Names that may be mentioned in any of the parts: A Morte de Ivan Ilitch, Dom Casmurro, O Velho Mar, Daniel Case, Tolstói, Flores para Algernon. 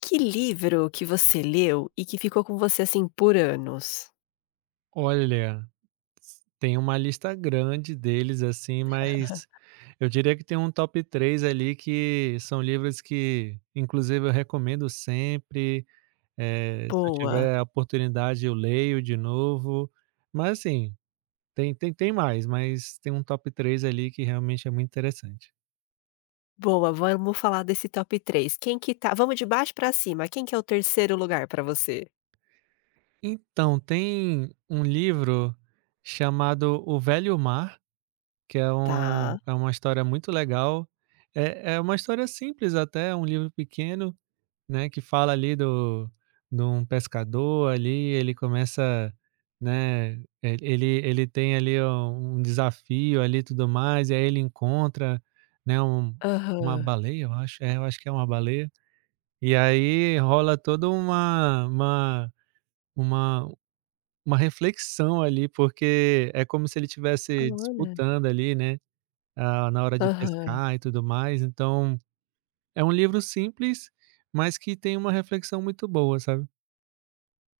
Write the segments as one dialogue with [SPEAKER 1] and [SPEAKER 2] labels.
[SPEAKER 1] Que livro que você leu e que ficou com você, assim, por anos?
[SPEAKER 2] Olha, s tem uma lista grande deles, assim, mas eu diria que tem um top 3 ali que são livros que, inclusive, eu recomendo sempre. Se eu
[SPEAKER 1] Boa,
[SPEAKER 2] tiver a oportunidade, eu leio de novo, mas assim, tem mais, mas tem um top 3 ali que realmente é muito interessante.
[SPEAKER 1] boa, vamos falar desse top 3. Quem que tá, vamos de baixo pra cima, quem que é o terceiro lugar pra você?
[SPEAKER 2] Então, tem um livro chamado O Velho Mar, que é um
[SPEAKER 1] Tá.
[SPEAKER 2] é uma história muito legal. É uma história simples até, é um livro pequeno, né, que fala ali do de um pescador ali. Ele começa, né, e ele tem ali um desafio ali e tudo mais, e aí ele encontra, né, uma
[SPEAKER 1] Aham.
[SPEAKER 2] baleia, eu acho. É, eu acho que é uma baleia, e aí rola toda uma uma reflexão ali, porque é como se ele estivesse
[SPEAKER 1] Olha.
[SPEAKER 2] disputando ali, né. Ah, na hora de
[SPEAKER 1] Aham.
[SPEAKER 2] pescar e tudo mais. Então é um livro simples, mas que tem uma reflexão muito boa, sabe.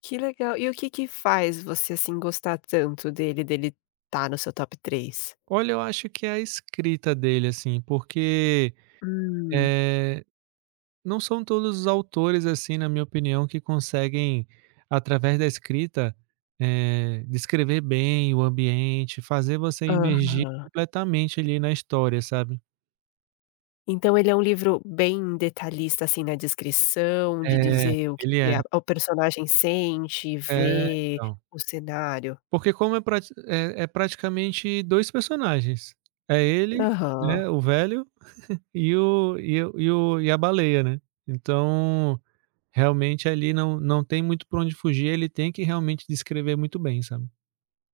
[SPEAKER 1] Que legal. E o que que faz você, assim, gostar tanto dele tá no seu top 3?
[SPEAKER 2] Olha, eu acho que é a escrita dele, assim, porque,
[SPEAKER 1] Hum.
[SPEAKER 2] eh, não são todos os autores, assim, na minha opinião, que conseguem, através da escrita, descrever bem o ambiente, fazer você imergir
[SPEAKER 1] Aham.
[SPEAKER 2] completamente ali na história, sabe.
[SPEAKER 1] Então ele é um livro bem detalhista, assim, na descrição, de
[SPEAKER 2] É,
[SPEAKER 1] dizer o que
[SPEAKER 2] ele é.
[SPEAKER 1] que a o personagem sente,
[SPEAKER 2] É,
[SPEAKER 1] vê,
[SPEAKER 2] então.
[SPEAKER 1] o cenário.
[SPEAKER 2] Porque como é praticamente 2 personagens. É ele,
[SPEAKER 1] Aham.
[SPEAKER 2] né, o velho e a baleia, né. Então, realmente ali não tem muito pra onde fugir, ele tem que realmente descrever muito bem, sabe.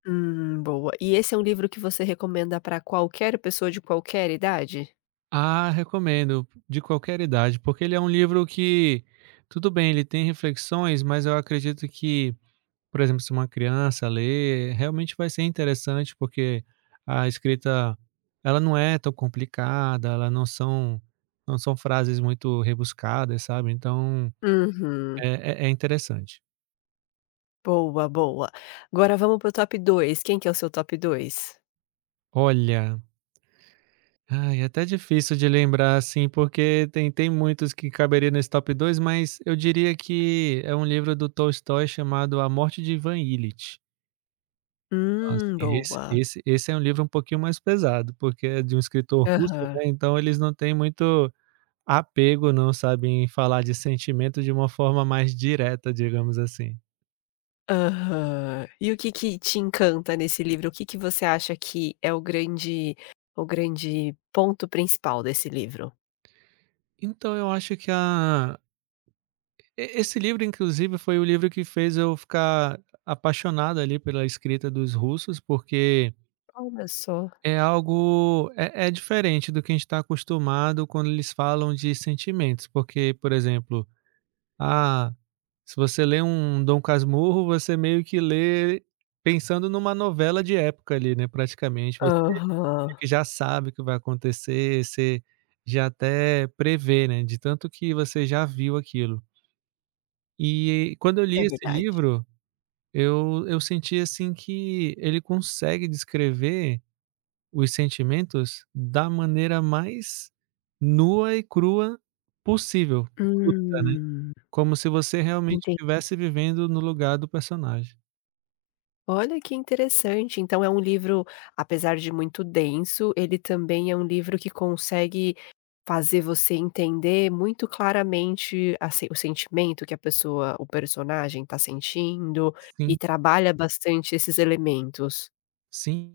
[SPEAKER 1] Boa. E esse é um livro que você recomenda pra qualquer pessoa de qualquer idade?
[SPEAKER 2] Ah, recomendo, de qualquer idade, porque ele é um livro que, tudo bem, ele tem reflexões, mas eu acredito que, por exemplo, se uma criança ler, realmente vai ser interessante, porque a escrita, ela não é tão complicada, ela não são não são frases muito rebuscadas, sabe, então
[SPEAKER 1] Uhum.
[SPEAKER 2] é é é interessante.
[SPEAKER 1] Boa, boa. Agora vamos para o top 2. Quem que é o seu top dois?
[SPEAKER 2] Olha, ai, é até difícil de lembrar, assim, porque tem muitos que caberia nesse top dois, mas eu diria que é um livro do Tolstói chamado A Morte de Ivan Ilitch. Então, assim, esse
[SPEAKER 1] Boa.
[SPEAKER 2] esse esse é um livro um pouquinho mais pesado, porque é de um escritor russo,
[SPEAKER 1] Aham.
[SPEAKER 2] né, então eles não têm muito apego, não sabem falar de sentimento de uma forma mais direta, digamos assim.
[SPEAKER 1] Aham. E o que que te encanta nesse livro? O que que você acha que é o grande ponto principal desse livro?
[SPEAKER 2] Então eu acho que a, e esse livro inclusive foi o livro que fez eu ficar apaixonado ali pela escrita dos russos, porque
[SPEAKER 1] Olha só.
[SPEAKER 2] é algo, é diferente do que a gente está acostumado quando eles falam de sentimentos, porque, por exemplo, ah, se você lê um Dom Casmurro, você meio que lê pensando numa novela de época ali, né, praticamente. Você
[SPEAKER 1] Aham.
[SPEAKER 2] meio que já sabe o que vai acontecer, você já até prevê, né, de tanto que você já viu aquilo. E quando eu
[SPEAKER 1] É
[SPEAKER 2] li esse
[SPEAKER 1] verdade.
[SPEAKER 2] livro, eu senti, assim, que ele consegue descrever os sentimentos da maneira mais nua e crua possível. Bruta, né.
[SPEAKER 1] Hum,
[SPEAKER 2] Como se você realmente
[SPEAKER 1] entendi.
[SPEAKER 2] estivesse vivendo no lugar do personagem.
[SPEAKER 1] Olha que interessante. Então é um livro, apesar de muito denso, ele também é um livro que consegue fazer você entender muito claramente a se o sentimento que a pessoa o personagem está sentindo, e
[SPEAKER 2] Sim,
[SPEAKER 1] trabalha bastante esses elementos.
[SPEAKER 2] sim,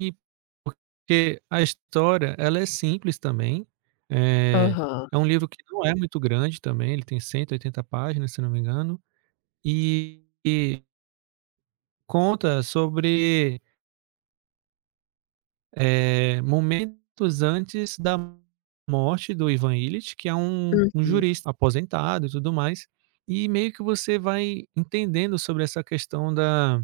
[SPEAKER 2] porque a história, ela é simples também. eh,
[SPEAKER 1] Aham.
[SPEAKER 2] É um livro que não é muito grande também, ele tem 180 páginas, se não me engano, e conta sobre momentos antes da morte do Ivan Ilitch, que é um um
[SPEAKER 1] Uhum.
[SPEAKER 2] jurista aposentado e tudo mais, e meio que você vai entendendo sobre essa questão da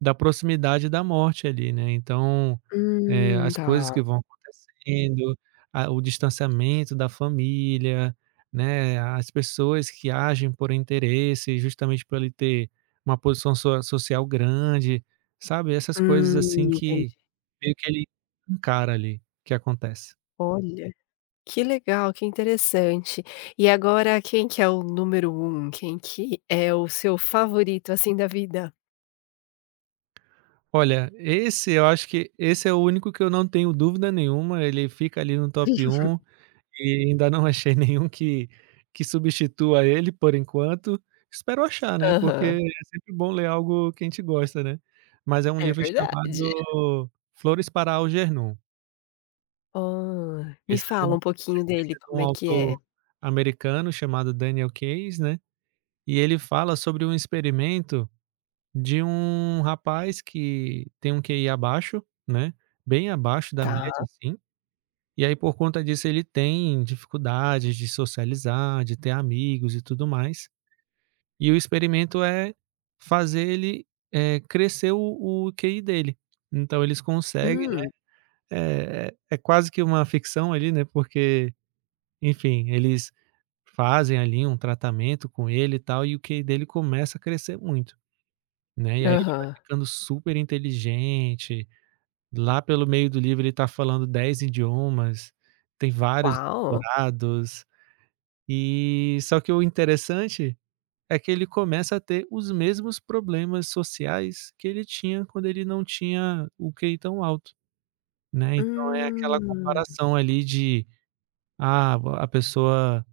[SPEAKER 2] da proximidade da morte ali, né. Então, as
[SPEAKER 1] Tá.
[SPEAKER 2] coisas que vão acontecendo, a o distanciamento da família, né, as pessoas que agem por interesse, justamente por ele ter uma posição so social grande, sabe, essas coisas assim que
[SPEAKER 1] Entendi.
[SPEAKER 2] meio que ele encara ali, que acontece.
[SPEAKER 1] Olha, que legal, que interessante. E agora quem que é o número um? Quem que é o seu favorito, assim, da vida?
[SPEAKER 2] Olha, esse eu acho que esse é o único que eu não tenho dúvida nenhuma, ele fica ali no top um. E ainda não achei nenhum que substitua ele por enquanto. Espero achar, né, porque é
[SPEAKER 1] Aham.
[SPEAKER 2] sempre bom ler algo que a gente gosta, né. Mas é um
[SPEAKER 1] É
[SPEAKER 2] livro
[SPEAKER 1] verdade.
[SPEAKER 2] chamado Flores para Algernon.
[SPEAKER 1] Hã. Me
[SPEAKER 2] Esse é de
[SPEAKER 1] fala
[SPEAKER 2] um
[SPEAKER 1] um
[SPEAKER 2] esse
[SPEAKER 1] pouquinho
[SPEAKER 2] esse
[SPEAKER 1] dele,
[SPEAKER 2] é de
[SPEAKER 1] como
[SPEAKER 2] um
[SPEAKER 1] é que
[SPEAKER 2] autor
[SPEAKER 1] é?
[SPEAKER 2] americano chamado Daniel Case, né, e ele fala sobre um experimento de um rapaz que tem um QI abaixo, né, bem abaixo da média
[SPEAKER 1] Tá.
[SPEAKER 2] assim. E aí, por conta disso, ele tem dificuldades de socializar, de ter amigos e tudo mais. E o experimento é fazer ele crescer o QI dele. Então eles conseguem, né,
[SPEAKER 1] Hum.
[SPEAKER 2] é quase que uma ficção ali, né, porque, enfim, eles fazem ali um tratamento com ele e tal, e o QI dele começa a crescer muito, né. E aí ele vai
[SPEAKER 1] Aham.
[SPEAKER 2] ficando super inteligente, lá pelo meio do livro ele tá falando 10 idiomas, tem vários
[SPEAKER 1] Uau.
[SPEAKER 2] doutorados. E só que o interessante é que ele começa a ter os mesmos problemas sociais que ele tinha quando ele não tinha o QI tão alto, né. Então é aquela
[SPEAKER 1] Hum.
[SPEAKER 2] comparação ali de, ah, a pessoa,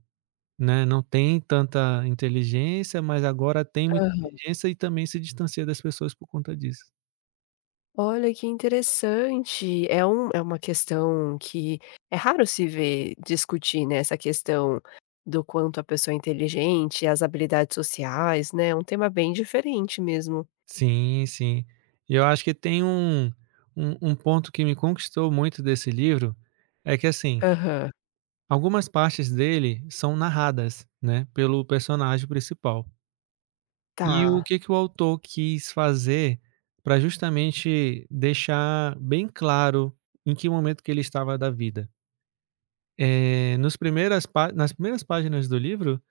[SPEAKER 2] né, não tem tanta inteligência, mas agora tem muita inteligência e também se distancia das pessoas por conta disso.
[SPEAKER 1] Olha que interessante. É uma questão que é raro se ver discutir, né, essa questão do quanto a pessoa é inteligente, as habilidades sociais, né, é um tema bem diferente mesmo.
[SPEAKER 2] Sim, sim. E eu acho que tem um ponto que me conquistou muito desse livro, é que assim
[SPEAKER 1] Aham,
[SPEAKER 2] algumas partes dele são narradas, né, pelo personagem principal. E o
[SPEAKER 1] tá.
[SPEAKER 2] que que o autor quis fazer para justamente deixar bem claro em que momento que ele estava da vida. Eh, nos primeiras pá nas primeiras páginas do livro,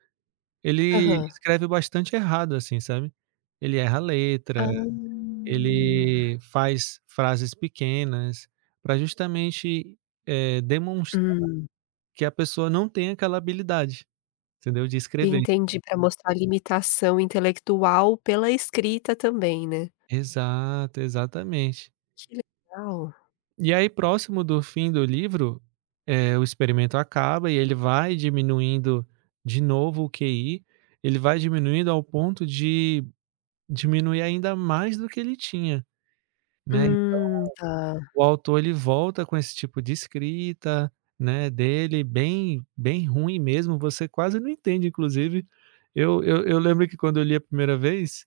[SPEAKER 2] ele
[SPEAKER 1] Aham.
[SPEAKER 2] escreve bastante errado, assim, sabe. Ele erra a letra,
[SPEAKER 1] Ah.
[SPEAKER 2] ele faz frases pequenas para justamente demonstrar
[SPEAKER 1] Hum,
[SPEAKER 2] que a pessoa não tem aquela habilidade, entendeu, de escrever.
[SPEAKER 1] entendi, para mostrar a limitação intelectual pela escrita também, né.
[SPEAKER 2] Exato, exatamente.
[SPEAKER 1] Que legal.
[SPEAKER 2] E aí próximo do fim do livro, o experimento acaba e ele vai diminuindo de novo o QI, ele vai diminuindo ao ponto de diminuir ainda mais do que ele tinha, né.
[SPEAKER 1] Tá.
[SPEAKER 2] O autor ele volta com esse tipo de escrita, né, dele bem bem ruim mesmo, você quase não entende inclusive. Eu lembro que quando eu li a primeira vez,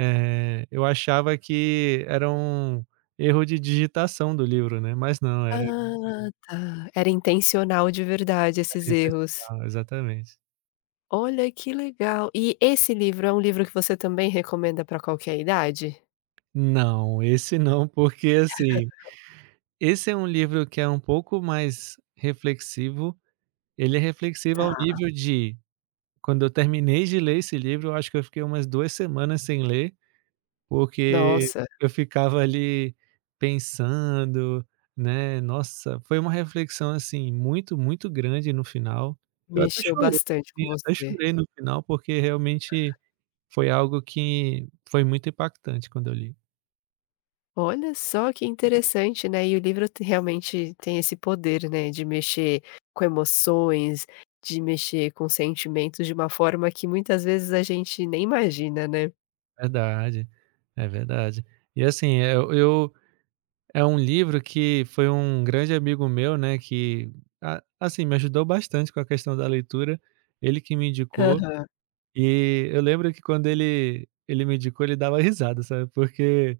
[SPEAKER 2] Eu achava que era um erro de digitação do livro, né, mas não, era
[SPEAKER 1] Ah, tá. Era intencional de verdade esses
[SPEAKER 2] era
[SPEAKER 1] erros.
[SPEAKER 2] intencional, exatamente.
[SPEAKER 1] Olha, que legal. E esse livro é um livro que você também recomenda para qualquer idade?
[SPEAKER 2] Não, esse não, porque, assim, esse é um livro que é um pouco mais reflexivo, ele é reflexivo ao
[SPEAKER 1] Tá.
[SPEAKER 2] nível de quando eu terminei de ler esse livro, eu acho que eu fiquei umas 2 semanas sem ler. Porque
[SPEAKER 1] Nossa,
[SPEAKER 2] eu ficava ali pensando, né, nossa, foi uma reflexão, assim, muito, muito grande no final. Eu até
[SPEAKER 1] mexeu
[SPEAKER 2] chorei,
[SPEAKER 1] bastante com
[SPEAKER 2] eu até
[SPEAKER 1] você.
[SPEAKER 2] chorei no final, porque realmente foi algo que foi muito impactante quando eu li.
[SPEAKER 1] Olha só que interessante, né, e o livro te realmente tem esse poder, né, de mexer com emoções, de mexer com sentimentos de uma forma que muitas vezes a gente nem imagina, né.
[SPEAKER 2] Verdade, é verdade. E assim, eu é um livro que foi um grande amigo meu, né, que a assim, me ajudou bastante com a questão da leitura, ele que me indicou.
[SPEAKER 1] Aham,
[SPEAKER 2] E eu lembro que quando ele me indicou, ele dava risada, sabe, porque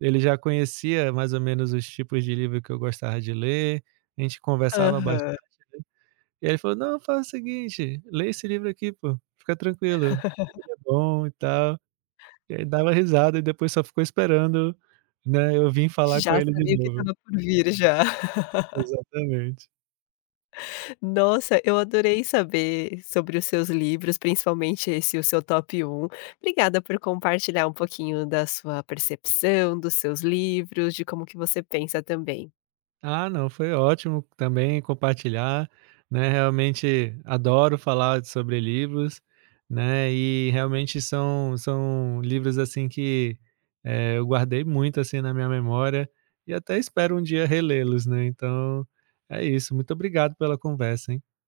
[SPEAKER 2] ele já conhecia mais ou menos os tipos de livro que eu gostava de ler, a gente conversava bastante
[SPEAKER 1] aham.
[SPEAKER 2] e aí ele falou: "Não, faz o seguinte, lê esse livro aqui, pô, fica tranquilo, ele é bom e tal". E aí dava risada e depois só ficou esperando, né, eu vim falar com
[SPEAKER 1] Já
[SPEAKER 2] ele de
[SPEAKER 1] sabia o que
[SPEAKER 2] novo.
[SPEAKER 1] estava por vir já.
[SPEAKER 2] Exatamente.
[SPEAKER 1] Nossa, eu adorei saber sobre os seus livros, principalmente esse, o seu top um. Obrigada por compartilhar um pouquinho da sua percepção, dos seus livros, de como que você pensa também.
[SPEAKER 2] Ah, não, foi ótimo também compartilhar, né, realmente adoro falar sobre livros, né, e realmente são livros, assim, que, eu guardei muito, assim, na minha memória e até espero um dia relê-los, né, então é isso. Muito obrigado pela conversa, hein.